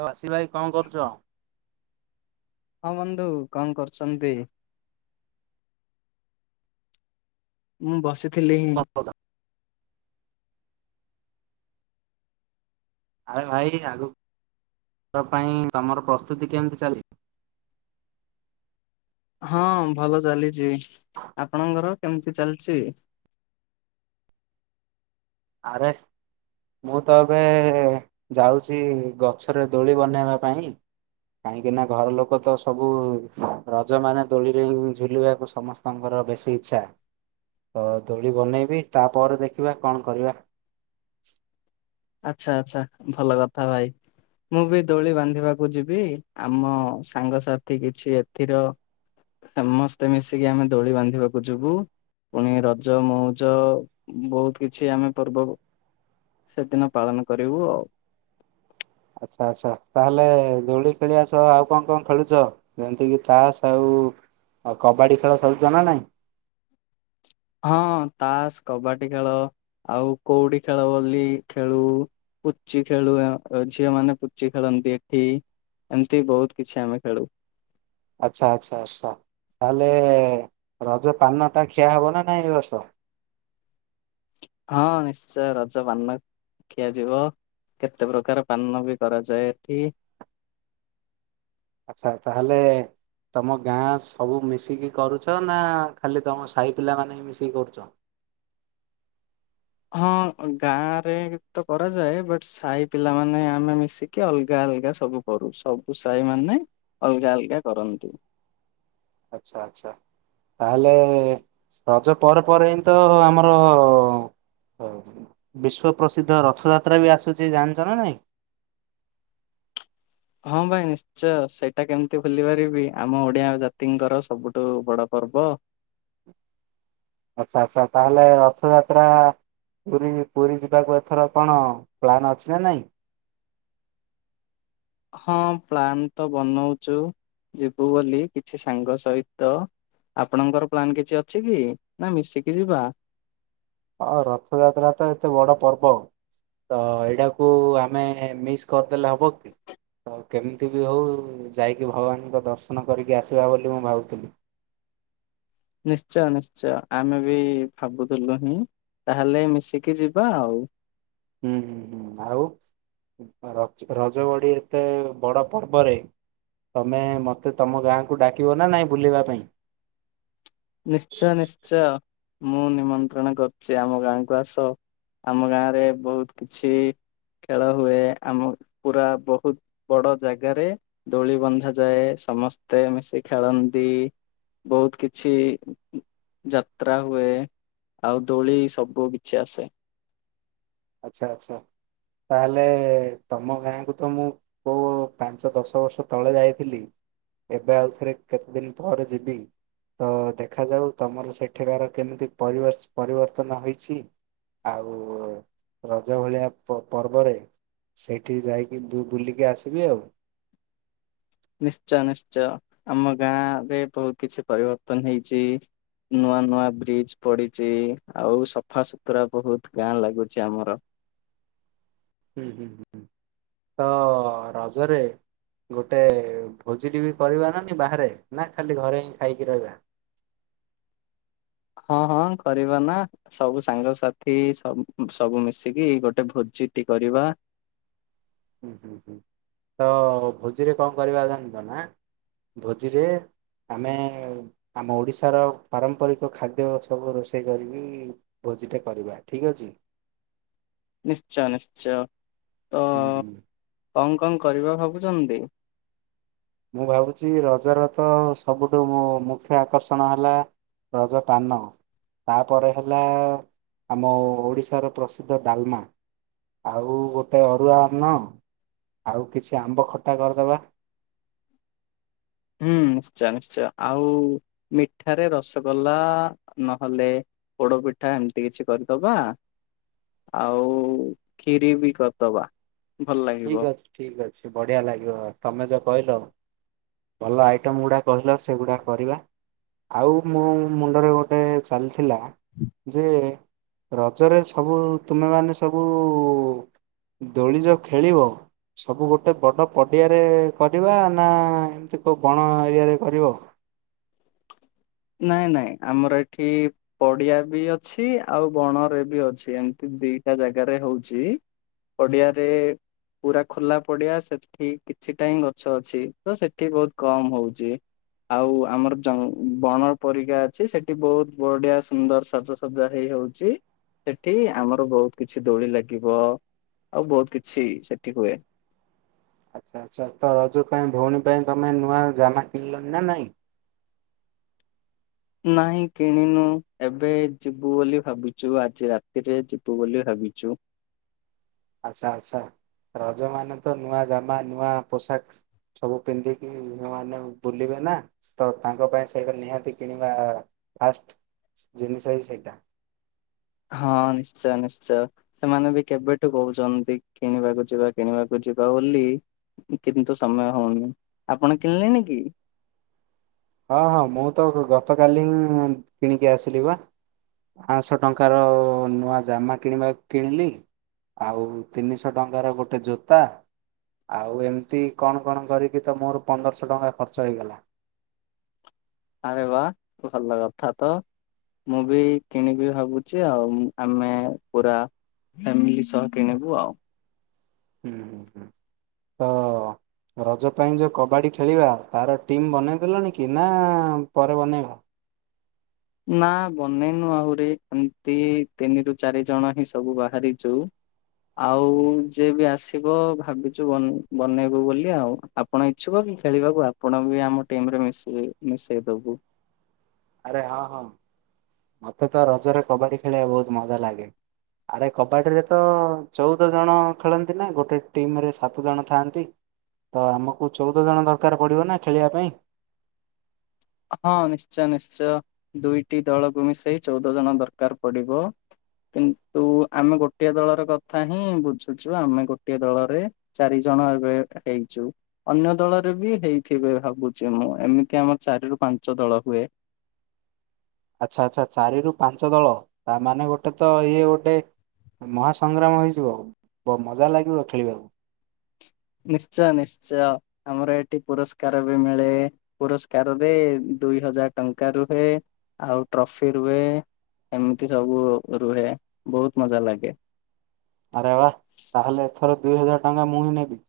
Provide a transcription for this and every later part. ତଉ ଆସ ଭାଇ କଣ କରୁଛ। ହଁ ବନ୍ଧୁ କଣ କରୁଛନ୍ତି? ହଁ ବସି ଥିଲେ। ଆରେ ଭାଇ ଆଗକୁ ପାଇଁ ତମର ପ୍ରସ୍ତୁତି କେମିତି ଚାଲି ହଁ ଭଲ ଚାଲିଛି। ଆପଣଙ୍କର କେମିତି ଚାଲିଚି? ଆରେ ମୁଁ ତ ଏବେ ଯାଉଛି ଗଛରେ ଦୋଳି ବନେଇବା ପାଇଁ କାହିଁକିନା ଘର ଲୋକ ତ ସବୁ ରଜମାନେ ଦୋଳିରେ ଝୁଲିବାକୁ ସମସ୍ତଙ୍କର ବେଶୀ ଇଚ୍ଛା ତ ଦୋଳି ବନେଇବି ତାପରେ ଦେଖିବା କଣ? କରିବା। ଆଚ୍ଛା ଆଚ୍ଛା ଭଲ କଥା ଭାଇ ମୁଁ ବି ଦୋଳି ବାନ୍ଧିବାକୁ ଯିବି ଆମ ସାଙ୍ଗସଥି କିଛି ଏଥିର ସମସ୍ତେ ମିଶିକି ଆମେ ଦୋଳି ବାନ୍ଧିବାକୁ ଯିବୁ ପୁଣି ରଜ ମଉଜ ବହୁତ କିଛି ଆମେ ପର୍ବ ସେଦିନ ପାଳନ କରିବୁ ଆଉ। ଆଚ୍ଛା ଆଚ୍ଛା ତାହେଲେ ଦୋଳି ଖେଳିବା ସହ ଆଉ କଣ କଣ ଖେଳୁଚ ଯେମିତି କିି ତାସ ଆଉ କବାଡି ଖେଳ ଖେଳୁଚ ନା ନାଇ। ହଁ ତାସ କବାଡି ଖେଳ ଆଉ କଉଡି ଖେଳ ବୋଲି ଖେଳୁ ପୁଚି ଖେଳୁ ଝିଅ ମାନେ ପୁଚି ଖେଳନ୍ତି ଏଠି ଏମିତି ବହୁତ କିଛି ଆମେ ଖେଳୁ। ଆଚ୍ଛା ଆଛା ଆଛା ତାହେଲେ ରଜ ପାନ ଟା ଖିଆ ହବ ନା ନାଇଁ ଏ ବର୍ଷ ହଁ ନିଶ୍ଚୟ ରଜ ପାନ ଖିଆଯିବ କେତେ ପ୍ରକାର ପାନ ବି କରାଯାଏ ଏଠି ଆଚ୍ଛା ତାହେଲେ ତମ ଗାଁ ସବୁ ମିଶିକି କରୁଛ ନା ଖାଲି ତମ ସାହି ପିଲା ମାନେ ହି ମିଶିକି କରୁଚ। ହଁ ଗାଁ ରେ ତ କରାଯାଏ ବଟ୍ ସାହି ପିଲାମାନୋନେ ଆମେ ମିଶିକି ଅଲଗା ଅଲଗା ସବୁ କରୁ ସବୁ ସାହି ମାନେ ଅଲଗା ଅଲଗା କରନ୍ତି। ଆଛା ଆଛା ତାହେଲେ ରଜ ପରେ ପରେ ହିଁ ତ ଆମର ବିଶ୍ଵ ପ୍ରସିଦ୍ଧ ରଥଯାତ୍ରା ବି ଆସୁଛି ଜାଣିଛ ନା ନାଇଁ। ହଁ ଭାଇ ନିଶ୍ଚୟ ସେଇଟା କେମିତି ଭୁଲି ପାରିବି ଆମ ଓଡିଆ ଜାତିଙ୍କର ସବୁଠୁ ବଡ ପର୍ବ ଆଛା ଆଛା ତାହେଲେ ରଥଯାତ୍ରା ପୁରି ପୁରୀ ଯିବାକୁ ଏଥର କଣ ପ୍ଲାନ ଅଛି ନା ନାଇଁ? ହଁ ପ୍ଲାନ୍ ତ ବନଉଛୁ ଯିବୁ ବୋଲି କିଛି ସାଙ୍ଗ ସହିତ ଆପଣଙ୍କର ପ୍ଲାନ୍ କିଛି ଅଛି କି ନା ମିଶିକି ଯିବା। ହଁ ରଥଯାତ୍ରା ତ ଏତେ ବଡ ପର୍ବ ତ ଏଇଟାକୁ ଆମେ ମିସ୍ କରିଦେଲେ ହବ କି ତ କେମିତି ବି ହଉ ଯାଇକି ଭଗବାନଙ୍କ ଦର୍ଶନ କରିକି ଆସିବା ବୋଲି ମୁଁ ଭାବୁଥିଲି। ନିଶ୍ଚୟ ନିଶ୍ଚୟ ଆମେ ବି ଭାବୁଥିଲୁ ହିଁ ତାହେଲେ ମିଶିକି ଯିବା ଆଉ। ହୁଁ ହୁଁ ହୁଁ ଆଉ ରଜ ରଜଗଡି ଏତେ ବଡ ପର୍ବରେ ତମେ ମତେ ତମ ଗାଁକୁ ଡାକିବ ନା ନାଇଁ ବୁଲିବା ପାଇଁ। ନିଶ୍ଚୟ ନିଶ୍ଚୟ। ମୁଁ ନିମନ୍ତ୍ରଣ କରୁଛି ଆମ ଗାଁକୁ ଆସ ଆମ ଗାଁ ରେ ବହୁତ କିଛି ଖେଳ ହୁଏ ଆମ ପୁରା ବହୁତ ବଡ ଜାଗାରେ ଦୋଳି ବନ୍ଧାଯାଏ ସମସ୍ତେ ମିଶି ଖେଳନ୍ତି ବହୁତ କି କିଛି ଯାତ୍ରା ହୁଏ ଆଉ ଦୋଳି ସବୁ କିଛି ଆସେ। ଆଛା ଆଛା ତା ହେଲେ ତମ ଗାଁକୁ ତ ମୁଁ କୋଉ ପାଞ୍ଚ ଦଶ ବର୍ଷ ତଳେ ଯାଇଥିଲି ଏବେ ଆଉ ଥରେ କେତେ ଦିନ ପରେ ଯିବି ତ ଦେଖାଯାଉ ତମର ସେଠକାର କେମିତି ପରିବେସ୍ ପରିବର୍ତ୍ତନ ହୋଇଛି ଆଉ। ରଜ ଭଳିଆ ପ ପର୍ବରେ ସେଠି ଯାଇକି ବୁ ବୁଲିକି ଆସିବି ଆଉ। ନିଶ୍ଚୟ ନିଶ୍ଚୟ ଆମ ଗାଁ ରେ ବହୁତ କିଛି ପରିବର୍ତ୍ତନ ହେଇଛି ନୂଆ ନୂଆ ବ୍ରିଜ ପଡିଛି ଆଉ ସଫା ସୁୁତୁରା ବହୁତ ଗାଁ ଲାଗୁଛି ଆମର ହୁଁ ହୁଁ ହୁଁ। ତ ରଜରେ ଗୋଟେ ଭୋଜି ଟେ ବି କରିବା ନାନି ବାହାରେ ନା ଖାଲି ଘରେ ହିଁ ଖାଇକି ରହିବା। ହଁ ହଁ କରିବା ନା ସବୁ ସାଙ୍ଗସାଥି ସ ସବୁ ମିଶିକି ଗୋଟେ ଭୋଜିଟି କରିବା। ହୁଁ ହୁଁ ହୁଁ ତ ଭୋଜିରେ କଣ କରିବା ଜାଣିଛ ନା ଭୋଜିରେ ଆମେ ଆମ ଓଡିଶାର ପାରମ୍ପରିକ ଖାଦ୍ୟ ସବୁ ରୋଷେଇ କରିକି ଭୋଜି ଟା କରିବା ଠିକ ଅଛି। ନିଶ୍ଚୟ ନିଶ୍ଚୟ। ତ ହୁଁ ହୁଁ। କଣ କଣ କରିବା ଭାବୁଛନ୍ତି? ମୁଁ ଭାବୁଛି ରଜର ତ ସବୁଠୁ ମୁଖ୍ୟ ଆକର୍ଷଣ ହେଲା ରଜ ପାନ ତାପରେ ହେଲା ଆମ ଓଡ଼ିଶାର ପ୍ରସିଦ୍ଧ ଡାଲମା ଆଉ ଗୋଟେ ଅରୁଆ ଅନ୍ନ ଆଉ କିଛି ଆମ୍ବ ଖଟା କରିଦେବା। ହୁଁ ନିଶ୍ଚୟ ନିଶ୍ଚୟ ଆଉ ମିଠାରେ ରସଗୋଲା ନହେଲେ ପୋଡ ପିଠା ଏମିତି କିଛି କରିଦବା ଆଉ ଖିରି ବି କରିଦବା। ଭଲ ଲାଗିବ। ଠିକ ଅଛି ଠିକ ଅଛି ବଢିଆ ଲାଗିବ ତମେ ଯୋ କହିଲ ଭଲ ଆଇଟମ ଗୁଡା କହିଲ ସେଗୁଡା କରିବା ଆଉ ମୋ ମୁଣ୍ଡରେ ଗୋଟେ ଚାଲିଥିଲା ଯେ ରଜରେ ସବୁ ତୁମେ ମାନ ସବୁ ଦୋଳିଜ ଖେଳିବ ସବୁ ଗୋଟେ ବଡ ପଡିଆରେ କରିବା ନା ଏମିତି କୋଉ ବଣ ଏରିଆରେ କରିବ। ନାଇଁ ନାଇଁ ଆମର ଏଠି ପଡିଆ ବି ଅଛି ଆଉ ବଣରେ ବି ଅଛି ଏମିତି ଦିଟା ଜାଗାରେ ହଉଛି ପଡିଆରେ ପୁରା ଖୋଲା ପଡିଆ ସେଠି କିଛି ଟା ଗଛ ଅଛି ତ ସେଠି ବହୁତ କମ ହଉଛି ଆଉ ଆମର ଜ ବଣର ପରିକା ଅଛି ସେଠି ବହୁତ ବଢିଆ ସୁନ୍ଦର ସାଜସଜା ହେଇ ହଉଛି ସେଠି ଆମର ବହୁତ କିଛି ଦୋଳି ଲାଗିବ ଆଉ ବହୁତ କିଛି ସେଠି ହୁଏ। ଆଚ୍ଛା ଆଚ୍ଛା ତ ରଜ ପାଇଁ ଭଉଣୀ ପାଇଁ ତମେ ନୂଆ ଜାମା କିଣିଲନି ନା ନାଇଁ। ନାଇଁ କିଣିନୁ ଏବେ ଯିବୁ ବୋଲି ଭାବିଛୁ ଆଜି ରାତିରେ ଯିବୁ ବୋଲି ଭାବିଛୁ। ଆଚ୍ଛା ଆଚ୍ଛା ରଜ ମାନ ତ ନୂଆ ଜାମା ନୂଆ ପୋଷାକ ସବୁ ପିନ୍ଧିକି ମାନେ ବୁଲିବେ ନା ତ ତାଙ୍କ ପାଇଁ ସେଇଟା ନିହାତି କିଣିବା ଫାଷ୍ଟ ଜିନିଷ ହି ସେଇଟା। ହଁ ନିଶ୍ଚୟ ନିଶ୍ଚୟ ସେମାନେ ବି କେବେଠୁ କହୁଛନ୍ତି କିଣିବାକୁ ଯିବା କିଣିବାକୁ ଯିବା ବୋଲି କିନ୍ତୁ ସମୟ ହଉନି ଆପଣ କିଣିଲେଣି କି? ହଁ ହଁ ମୁଁ ତ ଗତକାଲି ହିଁ କିଣିକି ଆସିଲି ବା ପାଞ୍ଚଶହ ଟଙ୍କାର ନୂଆ ଜାମା କିଣିବା କିଣିଲି ଆଉ ତିନିଶହ ଟଙ୍କାର ଗୋଟେ ଜୋତା ଆଉ ଏମିତି କଣ କଣ କରିକି ତ ମୋର ପନ୍ଦରଶହ ଟଙ୍କା ଖର୍ଚ୍ଚ ହେଇଗଲା ଆରେ ବା ଭଲ କଥା ତ ମୁଁ ବି କିଣିବି ଭାବୁଛି ଆଉ ଆମେ ପୁରା ଫ୍ୟାମିଲି ସହ କିଣିବୁ ଆଉ ହୁଁ ହୁଁ ହୁଁ ତ ରଜ ପାଇଁ ଯୋଉ କବାଡି ଖେଳିବା ତାର ଟିମ୍ ବନେଇଦେଲଣି କି ନା ପରେ ବନେଇବା ନା ବନେଇନୁ ଆହୁରି ଏମିତି ତିନି ରରୁ ଚାରି ଜଣ ହିଁ ସବୁ ବାହାରିଛୁ ଆଉ ଯିଏ ବି ଆସ ିବ ଭାବିଛୁ ବନେଇବୁ ବୋଲି ଆଉ ଆପଣ ଇଛୁକ କି ଖେଳିବାକୁ ଆପଣ ବି ଆମ ଟିମରେ ମିଶେଇ ଦବୁ ଆରେ ହଁ ହଁ ମତେ ତ ରଜରେ କବାଡି ଖେଳିବା ବହୁତ ମଜା ଲାଗେ ଆରେ କବାଡିରେ ତ ଚଉଦ ଜଣ ଖେଳନ୍ତି ନା ଗୋଟେ ଟିମ ରେ ସାତ ଜଣ ଥାଆନ୍ତି ତ ଆମକୁ ଚଉଦ ଜଣ ଦରକାର ପଡିବ ନା ଖେଳିବା ପାଇଁ ହଁ ନିଶ୍ଚୟ ନିଶ୍ଚୟ ଦୁଇଟି ଦଳକୁ ମିଶେଇ ଚଉଦ ଜଣ ଦରକାର ପଡିବ କିନ୍ତୁ ଆମେ ଗୋଟିଏ ଦଳର କଥା ହିଁ ବୁଝୁଛୁ ଆମେ ଗୋଟିଏ ଦଳରେ ଚାରି ଜଣ ଏବେ ହେଇଛୁ ଅନ୍ୟ ଦଳରେ ବି ହେଇଥିବେ ଭାବୁଛି ମୁଁ ଏମିତି ଆମ ଚାରିରୁ ପାଞ୍ଚ ଦଳ ହୁଏ ଆଚ୍ଛା ଆଚ୍ଛା ଚାରି ରରୁ ପାଞ୍ଚ ଦଳ ତାମାନୋନେ ଗୋଟେ ତ ଇଏ ଗୋଟେ ମହା ସଂଂଗ୍ରାମ ହେଇଯିବ ମଜା ଲାଗିବ ଖେଳିବାକୁ ନିଶ୍ଚୟ ନିଶ୍ଚୟ ଆମର ଏଠି ପୁରସ୍କାର ବି ମିଳେ ପୁରସ୍କାରରେ ଦୁଇ ହଜାର ଟଙ୍କା ରୁହେ ଆଉ ଟ୍ରଫି ରୁହେ ଏମିତି ସବୁ ରୁହେ ବହୁତ ମଜା ଲାଗେ ଆରେ ବା ତାହେଲେ ଏଥର ଦୁଇ ହଜାର ଟଙ୍କା ମୁଁ ହିଁ ନେବି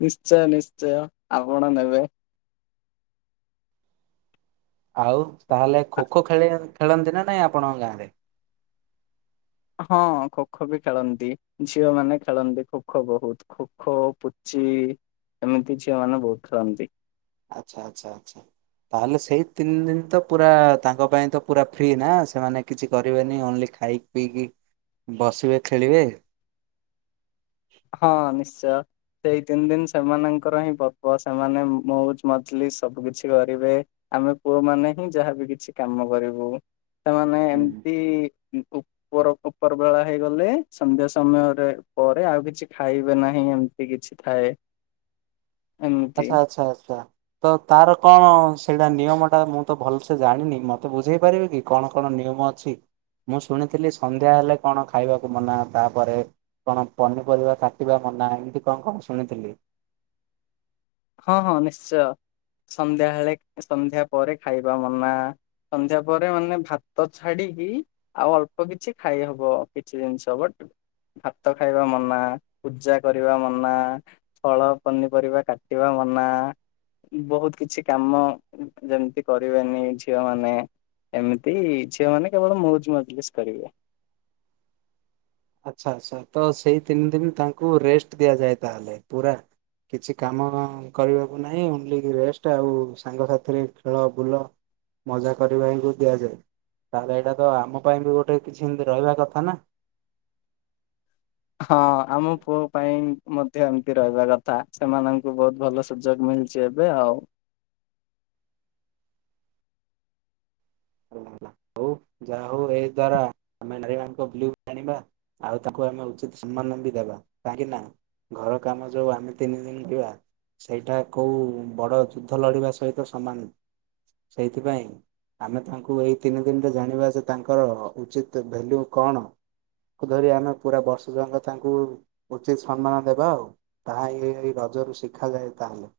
ନିଶ୍ଚୟ ନିଶ୍ଚୟ ଆପଣ ନେବେ ଆଉ ତାହେଲେ ଆ- ଖୋ ଖୋ ଖେଳ ଖେଳନ୍ତି ନା ନାଇଁ ଆପଣଙ୍କ ଗାଁରେ ହଁ ଖୋ ଖୋ ବି ଖେଳନ୍ତି ଝିଅ ମାନେ ଖେଳନ୍ତି ଖୋ ଖୋ ବହୁତ ଖୋ ଖୋ ପୁଚି ଏମିତି ଝିଅ ମାନେ ବହୁତ ଖେଳନ୍ତି ଆଚ୍ଛା ଆଚ୍ଛା ଆଚ୍ଛା ତାହେଲେ ସେଇ ତିନି ଦିନ ତ ପୁରା ତାଙ୍କ ପାଇଁ ତ ପୁରା ଫ୍ରି ନା ସେମାନେ କିଛି କରିବେନି ଓନ୍ଲି ଖାଇକି ପିଇକି ବସିବେ ଖେଳିବେ ହଁ ନିଶ୍ଚୟ ସେଇ ତିନି ଦିନ ସେମାନଙ୍କର ହିଁ ପପ ସେମାନେ ମଉଜ ମଜଲି ସବୁ କିଛି କରିବେ ଆମେ ପୁଅ ମାନେ ହିଁ ଯାହାବି କିଛି କାମ କରିବୁ ସେମାନେ ଏମିତି ଉପର ଉପର ବେଳା ହେଇଗଲେ ସନ୍ଧ୍ୟା ସମୟରେ ପରେ ଆଉ କିଛି କିଛି ଖାଇବେ ନାହିଁ ଏମିତି କିଛି ଥାଏ ଏମିତି ଆଚଛା ଆଚ୍ଛା ଆଚ୍ଛା ତ ତାର କଣ ସେଇଟା ନିୟମଟା ମୁଁ ତ ଭଲସେ ଜାଣିନି ମୋତେ ବୁଝେଇ ପାରିବେ କି କଣ କଣ ନିୟମ ଅଛି ମୁଁ ଶୁଣିଥିଲି ସନ୍ଧ୍ୟା ହେଲେ କଣ ଖାଇବାକୁ ମନା ତାପରେ କଣ ପନିପରିବା କାଟିବା ମନା ଏମିତି କଣ କଣ ଶୁଣିଥିଲି ହଁ ହଁ ନିଶ୍ଚୟ ସନ୍ଧ୍ୟାବେଳେ ସନ୍ଧ୍ୟା ପରେ ଖାଇବା ମନା ସନ୍ଧ୍ୟା ପରେ ମାନେ ଭାତ ଛାଡିକି ଆଉ ଅଳ୍ପ କିଛି ଖାଇ ହବ କିଛି ଜିନିଷ ବଟ ଭାତ ଖାଇବା ମନା ପୂଜା କରିବା ମନା ଫଳ ପନିପରିବା କାଟ କଟିବା ମନା ବହୁତ କିଛି କାମ ଯେମିତି କରିବେନି ଝିଅ ମାନେ ଏମିତି ଝିଅ ମାନେ କେବଳ ମଜ ମଜଲିସ୍ କରିବେ ଆଚ୍ଛା ଆଚ୍ଛା ତ ସେଇ ତିନି ଦିନ ତାଙ୍କୁ ରେଷ୍ଟ ଦିଆଯାଏ ତାହେଲେ ପୁରା କିଛି କାମ କରିବାକୁ ନାହିଁ ଓନ୍ଲି ରେଷ୍ଟ ଆଉ ସାଙ୍ଗସାଥିରେ ଖେଳ ବୁଲ ମଜା କରିବାକୁ ଦିଆଯାଏ ତାହେଲେ ଏଇଟା ତ ଆମ ପାଇଁ ବି ଗୋଟେ କିଛି ଏମତି ରହିବା କଥା ନା ହଁ ଆମ ପୁଅ ପାଇଁ ମଧ୍ୟ ଏମିତି ରହିବା କଥା ସେମାନଙ୍କୁ ବହୁତ ଭଲ ସୁଯୋଗ ମିଳିଛି ଏବେ ଆଉ ହଉ ଯାହା ହଉ ଏଇ ଦ୍ଵାରା ଆମେ ନାରୀ ମଙ୍କ ବୁ ଆଣିବା ଆଉ ତାଙ୍କୁ ଆମେ ଉଚିତ ସମ୍ମାନ ବି ଦେବା କାହିଁକି ନା ଘର କାମ ଯୋଉ ଆମେ ତିନି ଦିନ କରିବା ସେଇଟା କୋଉ ବଡ ଯୁଦ୍ଧ ଲଢିବା ସହିତ ସମାନ ସେଇଥିପାଇଁ ଆମେ ତାଙ୍କୁ ଏଇ ତିନି ଦିନ ଜାଣିବା ଯେ ତାଙ୍କର ଉଚିତ ଭ୍ୟାଲ୍ୟୁ କଣ ଧରି ଆମେ ପୁରା ବର୍ଷ ଯାକ ତାଙ୍କୁ ଉଚିତ ସମ୍ମାନ ଦେବା ଆଉ ତାହା ରଜରୁ ଶିଖାଯାଏ ତାହେଲେ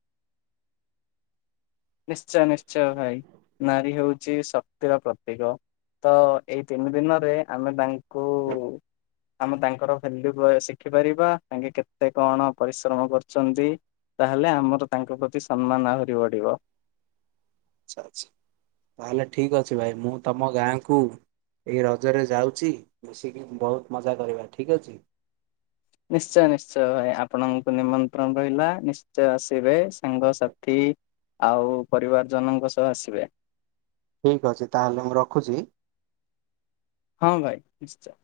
ନିଶ୍ଚୟ ନିଶ୍ଚୟ ଭାଇ ନାରୀ ହଉଛି ଛି ଶକ୍ତିର ପ୍ରତୀକ ତ ଏଇ ତିନି ଦିନରେ ଆମେ ତାଙ୍କୁ ଆମେ ତାଙ୍କର ଭାଲ୍ୟୁ ଶିଖିପାରିବା ତାଙ୍କେ କେତେ କଣ ପରିଶ୍ରମ କରୁଛନ୍ତି ତାହେଲେ ଆମର ତାଙ୍କ ପ୍ରତି ସମ୍ମାନ ଆହୁରି ବଢିବ ଆଚ୍ଛା ଆଚ୍ଛା ତାହେଲେ ଠିକ ଅଛି ଭାଇ ମୁଁ ତମ ଗାଁକୁ ଏଇ ରଜରେ ଯାଉଛି ମିଶିକି ବହୁତ ମଜା କରିବା ଠିକ୍ ଅଛି ନିଶ୍ଚୟ ନିଶ୍ଚୟ ଭାଇ ଆପଣଙ୍କୁ ନିମନ୍ତ୍ରଣ ରହିଲା ନିଶ୍ଚୟ ଆସିବେ ସାଙ୍ଗସଥି ଆଉ ପରିବାର ଜନଙ୍କ ସହ ଆସିବେ ଠିକ ଅଛି ତାହେଲେ ମୁଁ ରଖୁଛି। ହଁ ଭାଇ ନିଶ୍ଚୟ